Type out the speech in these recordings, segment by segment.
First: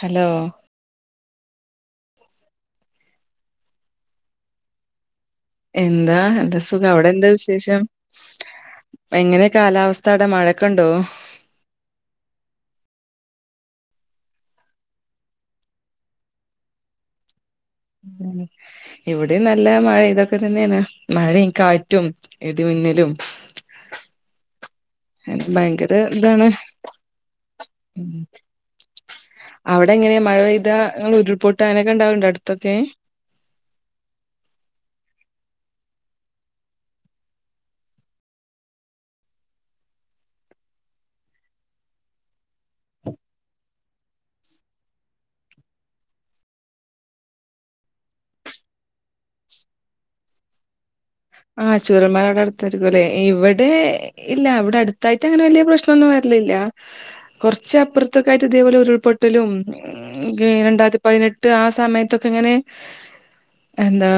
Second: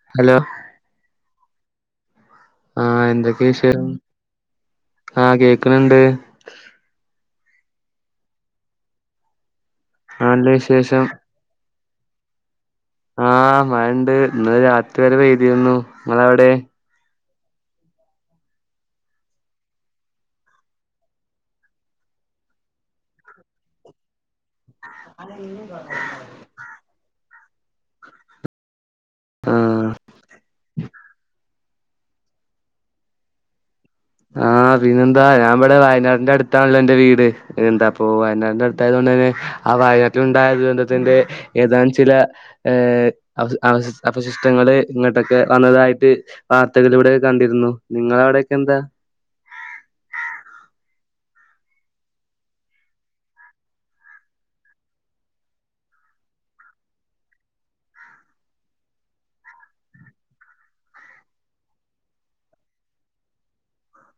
Hello ആഹ് എന്തൊക്കെയ വിഷം ആഹ് കേ എന്താ എന്താ സുഖം അവിടെ എന്താ വിശേഷം എങ്ങനെ കാലാവസ്ഥ സ്ഥ തടടെ നല്ല മഴക്കുണ്ടോ വിശേഷം ആഹ് മഴണ്ട് ഇന്നലെ രാത്രി വരെ പേഴ്ത്തിരുന്നു നിങ്ങള അവിടെ ഉം ഇവിടെ നല്ല മഴക്കെ തന്നെയാണ് മഴ കാറ്റും ഇടിമിന്നലും ഭയങ്കര ഇതാണ് ഉം ആഹ് അവിടെ എങ്ങനെയ മഴ പെയ്താ ഉരുൾപൊട്ട അങ്ങനൊക്കെ ഉണ്ടാവറുണ്ടോ അടുത്തൊക്കെ ആഹ് പിന്നെന്താ ഞാൻ ഇവിടെ വയനാടിന്റെ അടുത്താണല്ലോ ഇന്റെ വീട് എന്താ അപ്പൊ വയനാടിന്റെ അടുത്തായതൊണ്ട് തന്നെ ആ വായനാട്ടില ഉണ്ടായ ദുരന്തത്തിന്റെ ഏതാനും ചില ഏഹ് അവ അവ അവശിഷ്ടങ്ങൾ ഇങ്ങോട്ടൊക്കെ വന്നതായിട്ട് വാർത്തകളിലൂടെ കണ്ടിരുന്നു നിങ്ങള അവിടെക്കെ എന്താ ആഹ് ചൂരൽ മലേടെ അടുത്തായിരിക്കും ല്ലേ ഇവിടെ ഇല്ല ഇവ്ടെ അട്ത്തായിട്ട് അങ്ങനെ വല്യെ പ്രശ്നൊന്നും വര്ലില്ല കൊർച്ച് അപ്പർത്തൊക്കായിട്ട് ഇതേപോലെ ഉരുൾപൊട്ടലും [unintelligible] രണ്ടായ്ര്ത്തി പയ്നെട്ട് ആ സമയത്തൊക്കെങ്ങനെ എന്താ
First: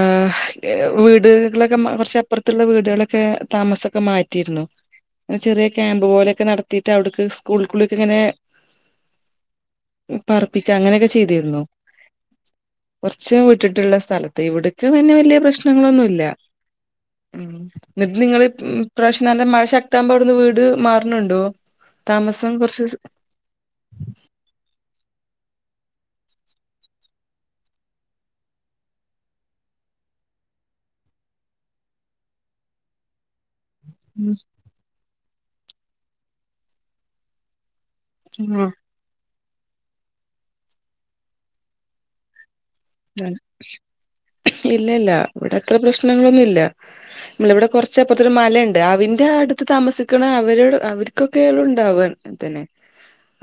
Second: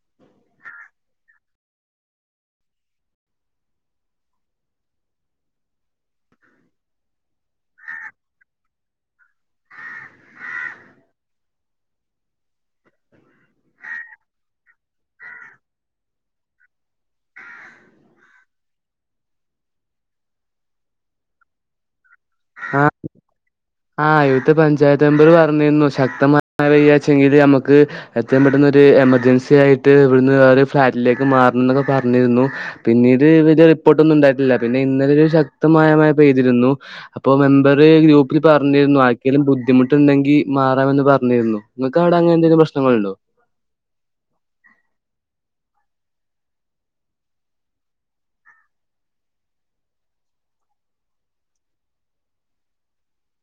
വീട് ക്ള കൊർച്ചപ്പർത്തിള്ള വീടാളൊക്കെ താമസൊക്കെ മാറ്റീര്ന്നു ചെറ്യ ക്യാമ്പ് പോലെക്കെ നടത്തിട്ട് അവ്ടുക്ക് സ്കൂൾക്കുള്ളുക്കിങ്ങനെ പർപ്പിക്ക അങ്ങനെക്കെ ചെയ്തിര്ന്നു കൊൻച്ച് വിട്ടിട്ടിള്ള സ്ഥലത്ത് ഇവ്ടിക്ക് പിന്നെ വല്ല്യ പ്രശ്നങ്ങളൊന്നുല്ല ഇന്നിട്ട് നിങ്ങള് പ്രാശ്യം നല്ല മഴ ശക്താമ്പോ അവ്ടിന്ന് വീട് മാർണിണ്ടോ താമസം ആ കൊർച്ച് ആഹ് ഇവ്ത്തെ പഞ്ചായത്ത് മെമ്പർ പർഞ്ഞിന്നു ശക്ത മയവപെയ്യാച്ചെങ്കില് നമ്മക്ക് ഏത്രേം പെട്ടെന്നൊര് എമർജൻസി ആയിട്ട് ഇവിട്ന്ന് ഒര് ഫ്ളാറ്റിലേക്ക് മാർണന്നൊക്കെ പർഞ്ഞിര്ന്നു പിന്നീട് ഇതില് റി റിപ്പോട്ടൊന്നുണ്ടായ്ട്ടില്ല പിന്നെ ഇന്നലെ ഒരു ശക്തമായ മയ പെയ്തിരുന്നു അപ്പൊ മെമ്പറ് ഗ്രൂ ഉം പർഞ്ഞിര്ന്നു ആർക്കേലും ബുദ്ധിമുട്ടിണ്ടെങ്കി മാറാമെന്ന് പറഞ്ഞിരുന്നു ഇങ്ങക്ക് അവ്ടെ അങ്ങ എന്തെങ്കിലും പ്രശ്നങ്ങള്ണ്ടോ ഇല്ല ഇല്ല ഇവിടെ അത്ര പ്രശ്നങ്ങളൊന്നുല്ല മ്ളവ്ടെ കൊർച്ചപ്പർത്തൊര് മലെണ്ട് അവിന്റെ അടുത്ത് താമസിക്കിണ അവര് അവര്ക്കൊക്കെള്ളു ഉണ്ടാവാ തെന്നെ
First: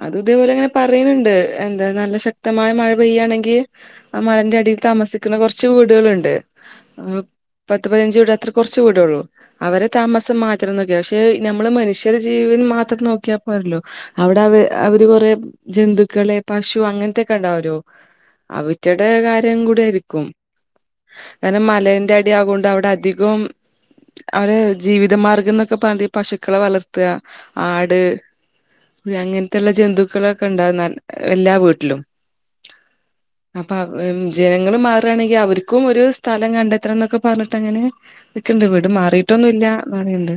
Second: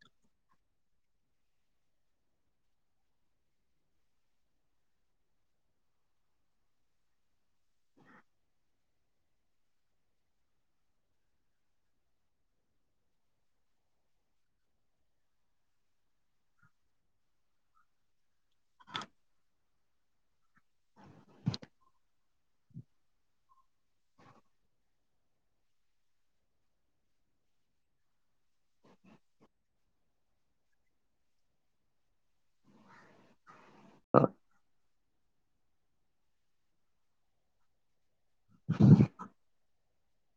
അത് ഇതേപോലെങ്ങനെ പറീണിണ്ട് എന്താ നല്ല ശക്തമായ മഴ പെയ്യാണെങ്കി ആ മലന്റെ അടീൽ താമസിക്കുന്ന കൊർച്ച് വീടാളിണ്ട് പത്ത് പൈനഞ്ച് വീട് അത്ര കൊർച്ച് വീടൊള്ളൂ അവരെ താമസം മാത്രം നോക്ക്യ ഷെ നംള് മനുഷ്യരെ ജീവിൻ മാത്രം നോക്ക്യാ പോര്ലോ അവിടെ അവ് അവര് കൊറേ ജന്തുക്കള് പശു അങ്ങൻത്തെക്കെണ്ടാവ്രൊ അവി റ്റെടെ കാര്യം കൂടി ആരിക്കും കാര്ണം മലെന്റെ അടി ആകൊണ്ട് അവിടെ അധികൊം അവരെ ജീവിതമാർഗന്നൊക്കെ പതി പശുക്കളെ വളർത്ത ആട് അങ്ങൻത്തെള്ള ജന്തുക്കളൊക്കെ ഇണ്ടാവ് നൽ ഏഹ് എല്ലാ വീട്ലും അപാ വ് ജനങ്ങള് മാറാണെങ്കി അവർക്കും ഒരു സ്ഥലം കണ്ടെത്തണന്നൊക്കെ പർഞ്ഞിട്ട് അങ്ങനെ നിക്കിണ്ട് വീട് മാറീട്ടൊന്നുല്ല ന്നറീണ്ട്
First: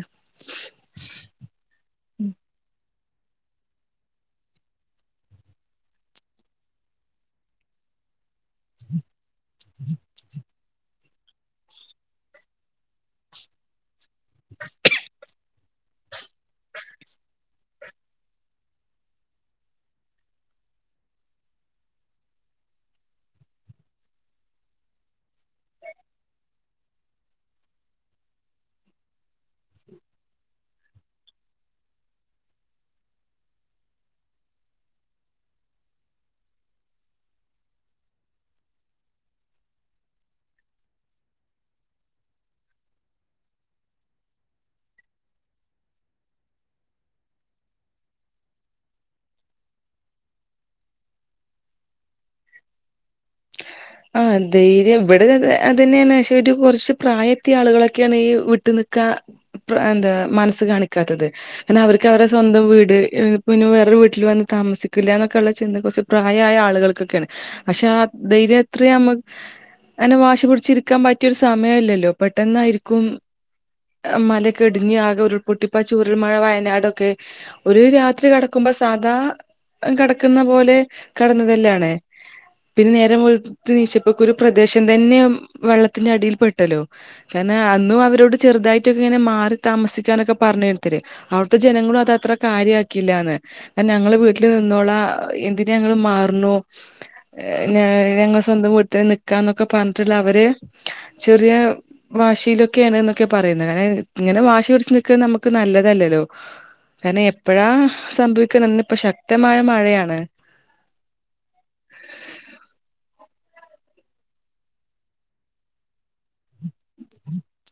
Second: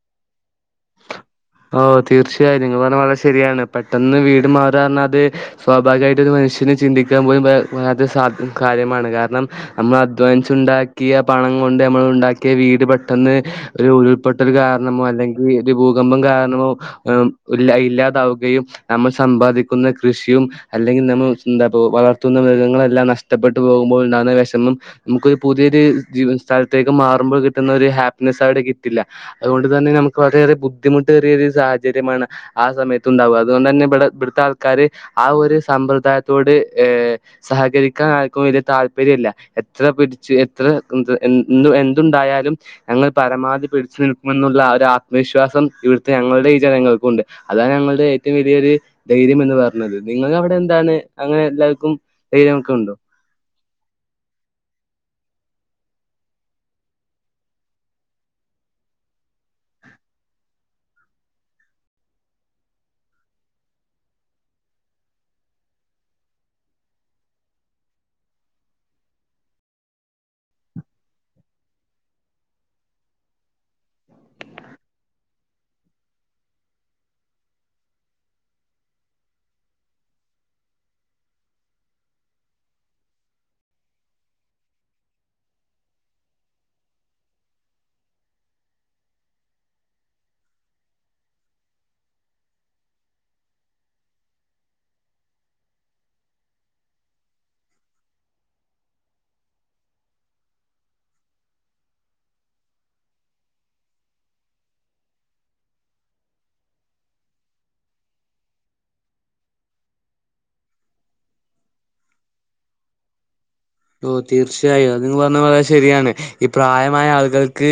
ഓഹ് തീർച്ച്യായും നിങ്ങ പർഞ്ഞ വളരെ ശരിയാണ് പെട്ടെന്ന് വീട് മാറാർഞ്ഞാ അത് സ്വാഭാവികായിട്ട് ഒരു മനുഷ്യന് ചിന്തിക്കാൻ പോലും പ പറ്റാത്തൊരു സാധ് കാര്യമാണ് കാര്ണം നമ്മൾ അധ്വാനിച്ചുണ്ടാക്കിയ പണം കൊണ്ട് നമ്മൾ ഉണ്ടാക്കിയ വീട് പെട്ടെന്ന് ഒരു ഉരുൾപൊട്ടൽ കാര്ണമോ അല്ലെങ്കിൽ ഒരു ഭൂകമ്പം കാര്ണമോ ഏഹ് ഇല്ല ഇല്ലാതാവുകയും നമ്മൾ സമ്പാദിക്കുന്ന കൃഷ്യും അല്ലെങ്കി നമ്മ എന്താപോ വളർത്തുന്ന മൃഗങ്ങളെല്ലാം നഷ്ടപ്പെട്ട് പോകുമ്പോൾ ഉണ്ടാന്ന വെഷമം നമുക്കൊരു പുതിയൊരു ജീവ സ്ഥൽത്തേക്ക് മാറുമ്പോ കിട്ടുന്ന ഒരു ഹാപ്പ്നെസ് അവിടെ കിട്ടില്ല അതുകൊണ്ട് തന്നെ നമുക്ക് വളരേയെറെ ബുദ്ധിമുട്ടേറിയൊരു സാഹചര്യമാണ് ആഹ് സമയത്ത് ഉണ്ടാവ അതുകൊണ്ട്ന്നെ ഇബടെ ഇബിട്ത്താൾക്കാര് ആഹ് ഒരു സമ്പ്രദായ്ത്തോട് ഏഹ് സഹകരിക്കാൻ ആര്ക്കും വെല്ല്യേ താല്പര്യല്ല എത്ര പിടിച്ച് എത്ര ഉം ത് ന്ത് എന്തുണ്ടായാലും ഞങ്ങള് പരമാവധി പിടിച്ചു നിൽക്കുമെന്നുള്ള ആഹ് ഒരാത്മവിശ്വാസം ഇവിട്ത്തെ ഞങ്ങൾടെ ഈ ജനങ്ങൾക്കുണ്ട് അതാണ് ഞങ്ങളുടെ ഏറ്റൊം വെലിയൊരു ധൈര്യം എന്ന് പർഞ്ഞത് നിങ്ങക്ക് അവിടെന്താണ് അങ്ങനെ എല്ലാർക്കും ധൈര്യമൊക്കെ ഉണ്ടോ [inaudible] ആഹ് ധെയ്ര്യം വടെ ത് അതെന്നേണ് പഷെ ഒരു കൊർച്ച് പ്രായെത്തിയെ ആളുകളൊക്ക്യാണ് ഈ വീട്ട് നിക്കാ പ്പ എന്താ മനസ്സ് കാണിക്കാത്തത് എന്നാ അവരക്ക് അവരെ സ്വന്തം വീട് എ പിന്നെ വേറൊരു വീട്ട്ല് വന്ന് താമസിക്കുലന്നൊക്കെള്ള ചിന്ത കൊർച്ച് പ്രായായ ആളുകൾക്കൊക്കെണ് പഷെ ആ ധൈര്യം അത്രിം അമ അങ്നെ വാശി പുട്ച്ചിരിക്കാൻ പറ്റ്യൊരു സമയല്ലല്ലോ പെട്ടെന്നായ്രിക്കും അ മലെക്കെ ഇടിഞ്ഞ് ആകെ ഉരുൾപൊട്ടി ഇപ്പാ ചുരുൽ മല വയനാടൊക്കെ ഒരു രാത്രി കെടക്കുമ്പ സാദാ അഹ് കെടക്കുന്ന പോലെ കെടന്നതല്ലാണ്. പിന്നെ നേരം വെളുത്ത് നീച്ചപ്പക്കു ഒരു പ്രദേശം തന്നെ വെള്ളത്തിന്റെ അടിയിൽ പെട്ടല്ലോ. കാരണം അന്നും അവരോട് ചെറുതായിട്ടൊക്കെ ഇങ്ങനെ മാറി താമസിക്കാനൊക്കെ പറഞ്ഞ് ഒരോര്ത്തര് അവിടുത്തെ ജനങ്ങളും അത് അത്ര കാര്യാക്കിയില്ലാന്ന് ആഹ് നങ്ങള് വീട്ടിൽ നിന്നോളാ എന്തിന് ഞങ്ങള് മാറ്ണു ഏഹ് ഞ ഞങ്ങൾ സ്വന്തം വീട്ടില് നിക്കാന്നൊക്കെ പറഞ്ഞിട്ടുള്ള അവര് ചെറിയ വാശിയിലൊക്കേണ് ന്നൊക്കെ പറയുന്നത് ങ്ങനെ. ഇങ്ങനെ വാശി പിടിച്ച് നിക്ക നമുക്ക് നല്ലതല്ലല്ലോ. കാരണം എപ്പഴാ സംഭവിക്കാന്നാ ഇന്ന് ഇപ്പൊ ശക്തമായ മഴയാണ്. ഓഹ് തീർച്ചയായും അത് നിങ്ങള് പറഞ്ഞ വളരെ ശരിയാണ്. ഈ പ്രായമായ ആൾകൾക്ക്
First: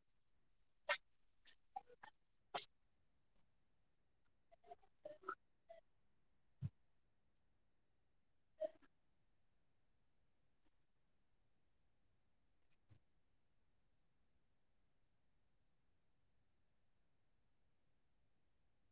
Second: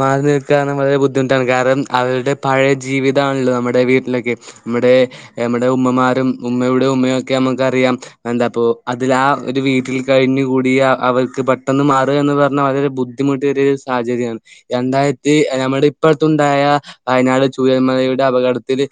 മാറി നിൽക്കാന്ന് വളരെ ബുദ്ധിമുട്ടാണ് കാരണം അവരുടെ പഴയ ജീവിതാണല്ലോ നമ്മുടെ വീട്ടിലൊക്കെ മ്മുടെ നമ്മടെ ഉമ്മമാരും ഉമ്മയുടെ ഉമ്മയും ഒക്കെ നമ്മുക്ക് അറിയാം എന്താപ്പോ അതിലാ ഒരു വീട്ടിൽ കഴിഞ്ഞ് കൂടിയ അവർക്ക് പെട്ടെന്ന് മാറുക എന്ന് പറഞ്ഞാൽ വളരെ ബുദ്ധിമുട്ട് ഏറിയ ഒരു സാഹചര്യാണ്. രണ്ടായിരത്തി നമ്മുടെ ഇപ്പടുത്ത് ഉണ്ടായ വയനാട് ചൂരൽ മലയുടെ അപകടത്തില്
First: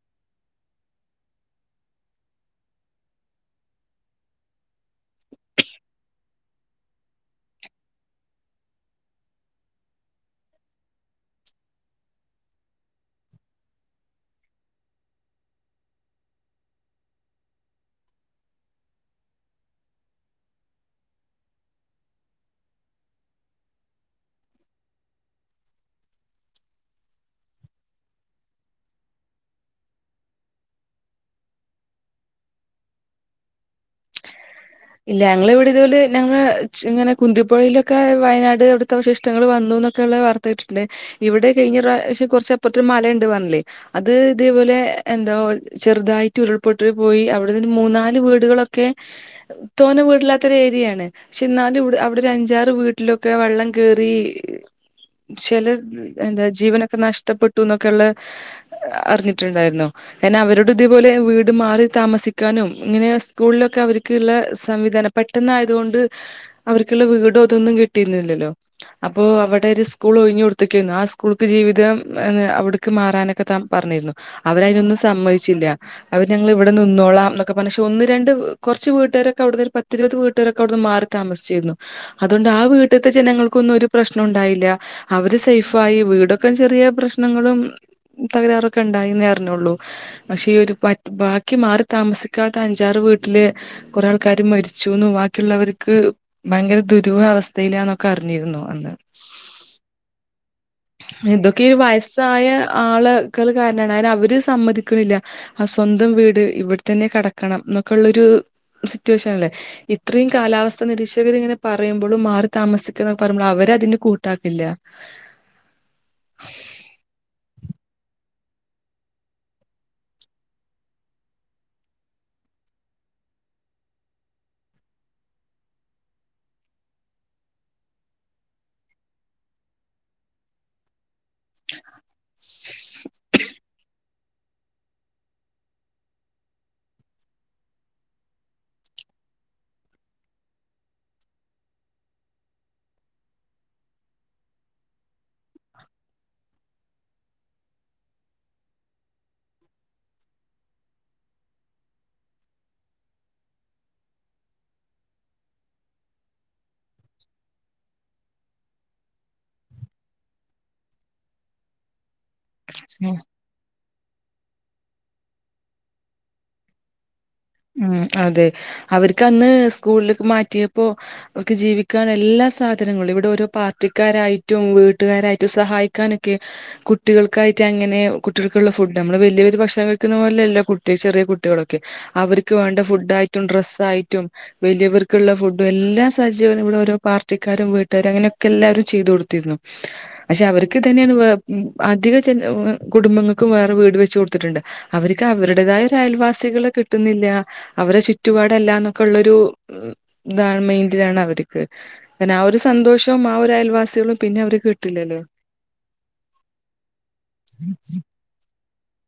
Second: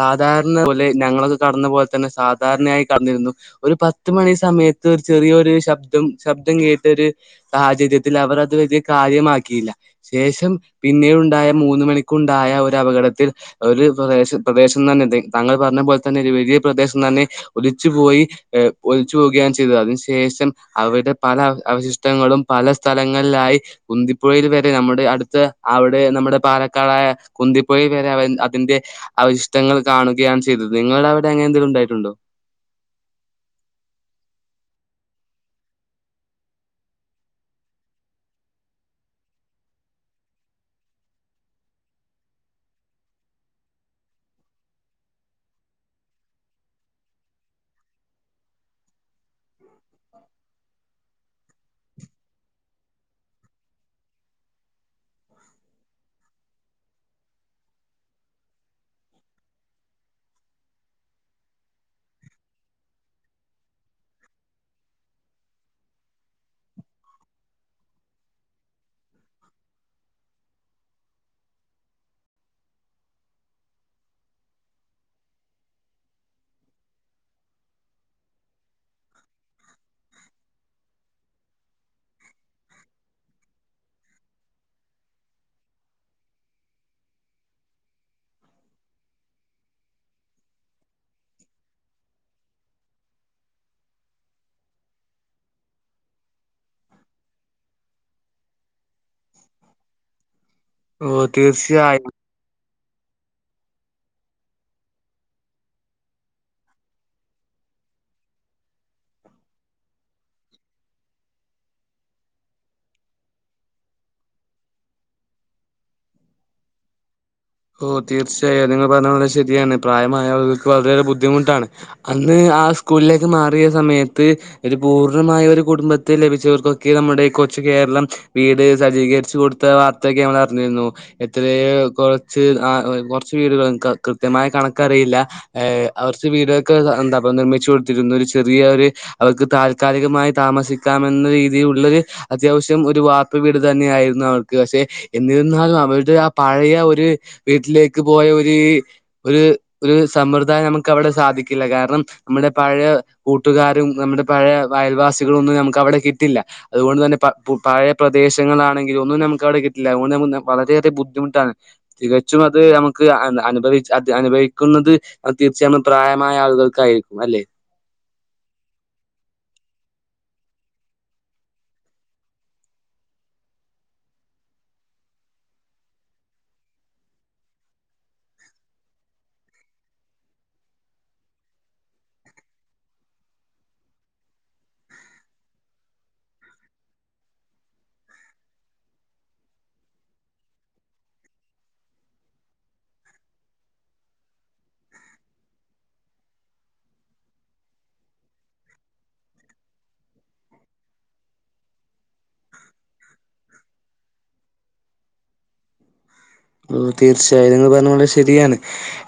സാധാരണ പോലെ ഞങ്ങളൊക്ക കടന്ന പോലെ തന്നെ സാധാരണയായി കടന്നിരുന്നു ഒരു പത്ത് മണി സമയത്ത് ഒരു ചെറിയോര് ശബ്ദം ശബ്ദം കേട്ട് ഒര് സാഹചര്യത്തില് അവർ അത് വലിയ കാര്യമാക്കിയില്ല. ശേഷം പിന്നെ ഉണ്ടായ മൂന്ന്മണിക്കുണ്ടായ ഒരു അപകടത്തിൽ ഒരു പ്രദേശം പ്രദേശം തന്നെ തങ്ക് താങ്കൾ പറഞ്ഞ പോലെ തന്നെ ഒരു വലിയ പ്രദേശം തന്നെ ഒലിച്ചു പോയി ഏഹ് ഒലിച്ചു പോവുകയാണ് ചെയ്തത്. അതിനു ശേഷം അവരുടെ പല അവശിഷ്ടങ്ങളും പല സ്ഥലങ്ങളിലായി കുന്തിപ്പുഴയിൽ വരെ നമ്മുടെ അടുത്ത അവിടെ നമ്മുടെ പാലക്കാടായ കുന്തിപുഴയിൽ വരെ അവ അതിന്റെ അവവിശിഷ്ടങ്ങൾ കാണുകയാണ് ചെയ്തത്. നിങ്ങളുടെ അവിടെ അങ്ങനെ എന്തെങ്കിലും ഉണ്ടായിട്ടുണ്ടോ? ഇല്ല ഞങ്ങള് ഇവിടെ ഇതുപോലെ ഞങ്ങള ച്ച് ഇങ്ങനെ കുന്തിപ്പുഴയിലൊക്കെ വയനാട് അവിട്ത്തെ അവശിഷ്ടങ്ങൾ വന്നുന്ന് ഒക്കെയുള്ള വാർ ത്ത കേട്ടിട്ടിണ്ട്. ഇവിടെ കഴിഞ്ഞ പ്രാവശ്യം കുറച്ചപ്പർത്തൊര് മലയുണ്ട് പറഞ്ഞില്ലേ അത് ഇതേപോലെ എന്തോ ചെറുതായിട്ട് ഉരുൾപൊട്ടൽ പോയി അവിട്ന്നൊര് മൂന്നാല് വീടുകളൊ ക്കെ തോന വീടില്ലാത്തൊരു ഏരിയേണ്. ക്ഷെ ഇന്നാലും ഇവി അവിടെ ഒരു അഞ്ചാറ് വീട്ടിലൊക്കെ വെള്ളം കേറി ചെല എന്താ ജീവനൊക്കെ നഷ്ടപ്പെട്ടു ന്നൊക്കെയുള്ള അറിഞ്ഞിട്ടുണ്ടായിരുന്നോ അയ്നവരോടും ഇതേപോലെ വീട് മാറി താമസിക്കാനും ഇങ്ങനെ സ്കൂളിലൊക്കെ അവര്ക്ക്ള്ളെ സംവിധാനം പെട്ടെന്നായതുകൊണ്ട് അവർക്കുള്ള വീടോ ഇതൊന്നും കിട്ടിയിന്നില്ലല്ലോ അപ്പൊ അവിടെ ഒരു സ്കൂൾ ഒഴിഞ്ഞ് കൊടുത്തക്കേന്നു. ആ സ്കൂൾക്ക് ജീവിതം അഹ് അവിടുക്ക് മാറാനൊക്കെ തം പറഞ്ഞിരുന്നു അവര് അയിനൊന്നും സമ്മതിച്ചില്ല. അവര് ഞങ്ങള് ഇവടെ നിന്നോളാം ന്നൊക്കെ പറഞ്ഞ് ക്ഷെ ഒന്ന് രണ്ട് കൊറച്ച് വീട്ടാരൊ ക്കെ അവിട്ന്നൊര് പത്തിരുപത് വീട്ടുകാരൊക്കെ അവിടുന്ന് മാറി താമസിച്ചീര്ന്നു. അതുകൊണ്ട് ആ വീട്ട് ത്തെ ജനങ്ങൾക്കൊന്നും ഒരു പ്രശ്നും ഉണ്ടായില്ല. അവര് സേഫായി. വീടൊക്കെ ചെറിയ പ്രശ്നങ്ങളും തകരാറൊക്കെ ഉണ്ടായീന്നേ അറിഞ്ഞൊള്ളൂ. പക്ഷെ ഈ ഒരു പറ്റ് ബാക്കി മാറി താമസിക്കാത്ത അഞ്ചാറ് വീട്ടില് കൊറേ ആൾക്കാര് മരിച്ചുംന്നും ബാക്കിള്ളവർക്ക് ഭയങ്കര ദുരൂഹ അവസ്ഥയിലാന്നൊക്കെ അറിഞ്ഞിരുന്നു അന്ന് ഓ ഇതൊക്കെ ഈ തീർച്ചയായും വയസ്സായ ആള് കൾ കാരനാണ് അയ്നവര് സമ്മതിക്കുന്നില്ല. അഹ് സ്വന്തം വീട് ഇവിട്ത്തന്നെ കെടക്കണം എന്നൊക്കെള്ളൊരു സിറ്റുവേഷനല്ലേ. ഇത്രീം കാലാവസ്ഥാ നിരീക്ഷകർ ഇങ്ങനെ പറയുമ്പളും മാറി താമസിക്ക് ന്നൊക്കെ പറയുമ്പള് അവരെ അതിന്റെ കൂ ട്ടാക്കില്ല ഓഹ് തീർച്ചയായും നിങ്ങൾ പറഞ്ഞ വളരെ ശരിയാണ്. പ്രായമായ ആളുകൾക്ക് വളരെയേറെ ബുദ്ധിമുട്ടാണ്. അന്ന് ആ സ്കൂളിലേക്ക് മാറിയ സമയത്ത് ഒരു പൂർണമായ ഒരു കുടുംബത്തെ ലഭിച്ചവർക്കൊക്കെ നമ്മുടെ ഈ കൊച്ചു കേരളം വീട് സജ്ജീകരിച്ച് കൊടുത്ത വാർ ത്തക്കെ നമ്മളറിഞ്ഞിരുന്നു. എത്രയേ കൊറച്ച് ആഹ് കൊർച്ച് വീടുകള് കൃത്യമായ കണക്കറിയില്ല അവർച്ച് വീടൊക്കെ എന്താപ്പ നിർമ്മിച്ചു കൊടുത്തിരുന്നു ഒരു ചെറിയ ഒരു അവർക്ക് താൽക്കാലികമായി താമസിക്കാമെന്ന രീതിയിലുള്ളരു അത്യാവശ്യം ഒരു വാർപ്പ വീട് തന്നെയ ആായിരുന്നു അവർക്ക് പക്ഷെ എന്നിരുന്നാലും അവരുടെ ആ പഴയ ഒരു വീട്ടിലേക്ക് പോയ ഒരു ഒരു ഒരു സമ്പ്രദായം നമുക്ക് അവിടെ സാധിക്കില്ല കാരണം നമ്മുടെ പഴയ കൂട്ടുകാരും നമ്മുടെ പഴയ അയൽവാസികള ഒന്നും നമുക്ക് അവിടെ കിട്ടില്ല അതുകൊണ്ട്ു തന്നെ പ പഴ പ്രദേശങ്ങളാണെങ്കില ഒന്നും നമുക്ക് അവിടെ കിട്ടില്ല അതുകൊണ്ട് വളരെയധറെ ബുദ്ധിമുട്ടാണ് തികച്ചും അത് നമുക്ക് അനഭദ അത് അനുഭവിക്കുന്നത് തീർച്ചയായും പ്രായമായ ആളുകൾക്കായിരിക്കും അല്ലെ ഉം അതെ അവർക്ക് അന്ന് സ്കൂളിലേക്ക് മാറ്റിയപ്പോൊ അവക്കക്ക് ജീവിക്കാൻ എല്ലാ സാധനങ്ങളും ഇവിടെ ഓരോ പാർട്ടിക്കാരായിട്ടും വീട്ടുകാരായിട്ടും സഹായിക്കാനൊക്കെ കുട്ടികൾക്കായിട്ട് അങ്ങനെ കുട്ടികൾക്കുള്ള ഫുഡ് നമ്മള് വലിയ വലിയ ഭക്ഷണം കഴിക്കുന്ന പോലെല്ലോ കുട്ടി ചെറിയ കുട്ടികളൊക്കെ അവർക്ക് വേണ്ട ഫുഡ് ആയിട്ടും ഡ്രസ്സ ആായിട്ടും വലിയവർക്കുള്ള ഫുഡ എല്ലാ സഹചര്യങ്ങളും ഇവിടെ ഓരോ പാർട്ടിക്കാരും വീട്ടുകാരും അങ്ങനെയൊക്കെ എല്ലാവരും ചെയ്തു കൊടുത്തിരുന്നു [inaudible] പക്ഷെ അവർക്ക് തന്നെയാണ് അധിക കുടുംബങ്ങൾക്കും വേറെ വീട് വെച്ച കൊടുത്തിട്ടുണ്ട് അവർക്ക് അവരുടേതായ ഒരു അയൽവാസികള് കിട്ടുന്നില്ല അവരെ ചുറ്റുപാടല്ലന്നൊക്കെ ഉള്ളരു ഇതാണ് മൈൻഡിലാണ് അവർക്ക് പിന്നെ ആഹ് ഒരു സന്തോഷവും ആഹ് ഒരു അയൽവാസികളും പിന്നെ അവര്ക്ക്‌ കിട്ടില്ലല്ലോ ഓഹ് തീർച്ചയായും പറഞ്ഞ പോെ ശരിയാണ്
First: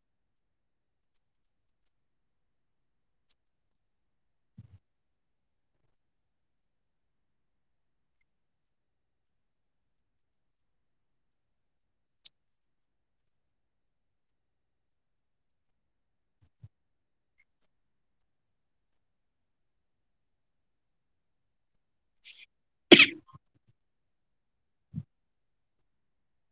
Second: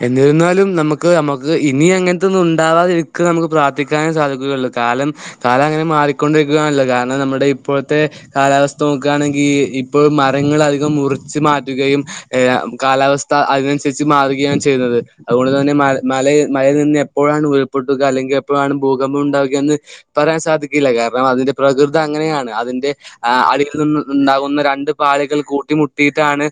എന്നിരുന്നാലും നമുക്ക് നമുക്ക് ഇനി അങ്ങനത്തെൊന്നും ഉണ്ടാവാതിരിക്ക നമുക്ക് പ്രാർത്ഥിക്കാനും സാധിക്കുകയുള്ളു കാലം കാലം അങ്ങനെ മാറിക്കൊണ്ടിരിക്കുകയാണല്ലോ കാരണം നമ്മുടെ ഇപ്പോഴത്തെ കാലാവസ്ഥ നോക്കുകയാണെങ്കിൽ ഇപ്പോൾ മരങ്ങളൾ അധികം മുറിച്ചു മാറ്റുകയും ഏഹ് കാലാവസ്ഥ അതിനനുസരിച്ച് മാറുകയാണ് ചെയ്യുന്നത് അതുകൊണ്ട്ു തന്നെ മ മലയിൽ മലയിൽ നിന്ന് എപ്പോഴാണ് ഉരുൾപ്പെൊട്ടുക അല്ലെങ്കിൽ എപ്പോഴാണ് ഭൂകമ്പം ഉണ്ടാവുക എന്ന് പറയാൻ സാധിക്കില്ല കാരണം അതിന്റെ പ്രകൃതി അങ്ങനെയാണ് അതിന്റെ അടിയിൽ നിന്ന ഉണ്ടാകുന്ന രണ്ട് പാാലുകൾ കൂട്ടിമുട്ടിയിട്ടാണ്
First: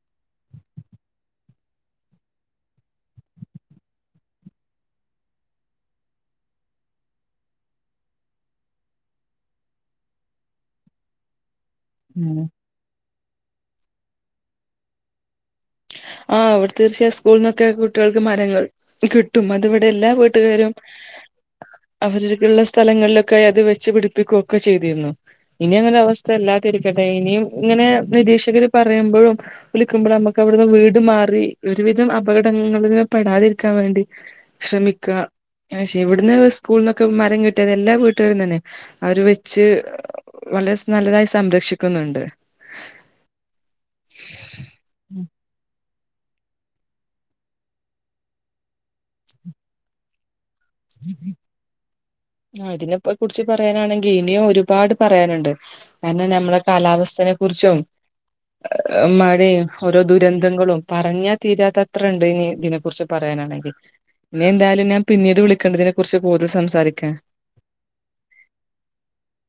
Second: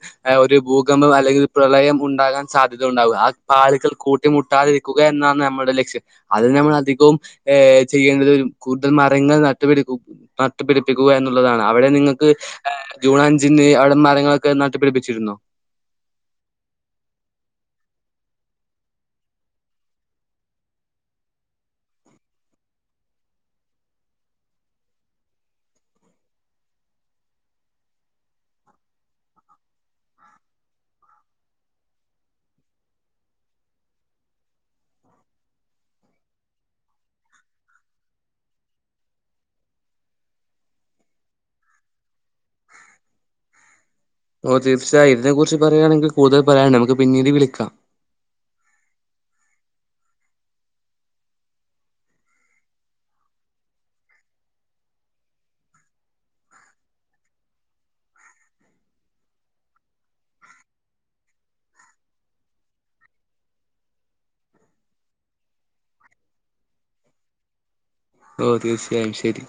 ഒരു ഭൂകമ്പം അല്ലെങ്കിൽ പ്രളയം ഉണ്ടാകാൻ സാധ്യത ഉണ്ടാകുക ആ പാലുകൾ കൂട്ടിമുട്ടാതി [unintelligible] എന്നാണ് നമ്മുടെ ലക്ഷ്യം അത് നമ്മൾ അധികവും ഏഹ് ചെയ്യേണ്ടത് കൂടുതൽ മരങ്ങൾ നട്ടുപടിക്കും നട്ടുപടി ക്കുക എന്നുള്ളതാണ് അവിടെ നിങ്ങൾക്ക് ഉം ജൂൺ അഞ്ചിന് അവിടെ മരങ്ങളൊക്കെ നട്ടുപിടിപ്പിച്ചിരുന്നോ ആഹ് അവിടെ തീർച്ചയായും സ്കൂളിൽന്നൊക്കെ കുട്ടികൾക്ക് മരങ്ങൾ കിട്ടും അതി ഇവിടെ എല്ലാ വീട്ടുകാരും അവരക്കള്ള സ്ഥലങ്ങളിലൊക്കെ അത് വെച്ച് പിടിപ്പിക്കുകയൊക്കെ ചെയ്തിരുന്നു ഇനി അങ്ങനെ അവസ്ഥ അല്ലാത്തിരിക്കട്ടെ ഇനിയും ഇങ്ങനെ നിരീക്ഷകര് പറയുമ്പോഴും വിളിക്കുമ്പോൾ നമ്മുക്ക് അവിടുന്ന് വീട് മാറി ഒരുവിധം അപകടങ്ങളിൽ പെടാതിരിക്കാൻ വേണ്ടി ശ്രമിക്ക പക്ഷെ ഇവിടുന്ന് സ്കൂളന്നൊക്കെ മരം കിട്ടിയത് എല്ലാ വീട്ടുകാരും തന്നെ അവര് വെച്ച് വളരെ നല്ലതായി സംരക്ഷിക്കുന്നുണ്ട് ഓഹ് തീർച്ചയായും ഇതിനെ കുറിച്ച് പറയയാണെങ്കിൽ കൂടുതൽ പറയാണ്ട്‌ നമുക്ക് പിന്നീട് വിളിക്കാം ഉം ആഹ് ഇതിനെ കുറിച്ച് പറയാനാണെങ്കിൽ ഇനിയും ഒരുപാട് പറയാനുണ്ട് കാരണം ഞമ്മളെ കാലാവസ്ഥനെ കുറിച്ചും മഴയും ഓരോ ദുരന്തങ്ങളും പറഞ്ഞാ തീരാത്തത്ര ഉണ്ട് ഇനി ഇതിന് കുറിച്ച് പറയാനാണെങ്കിൽ ഇനി എന്തായാലും ഞാൻ പിന്നീട് വിളിക്കാം ഇതിനെ കുറിച്ച് കൂടുതൽ സംസാരിക്കാൻ ഓഹ് തീർച്ചയായും ശരി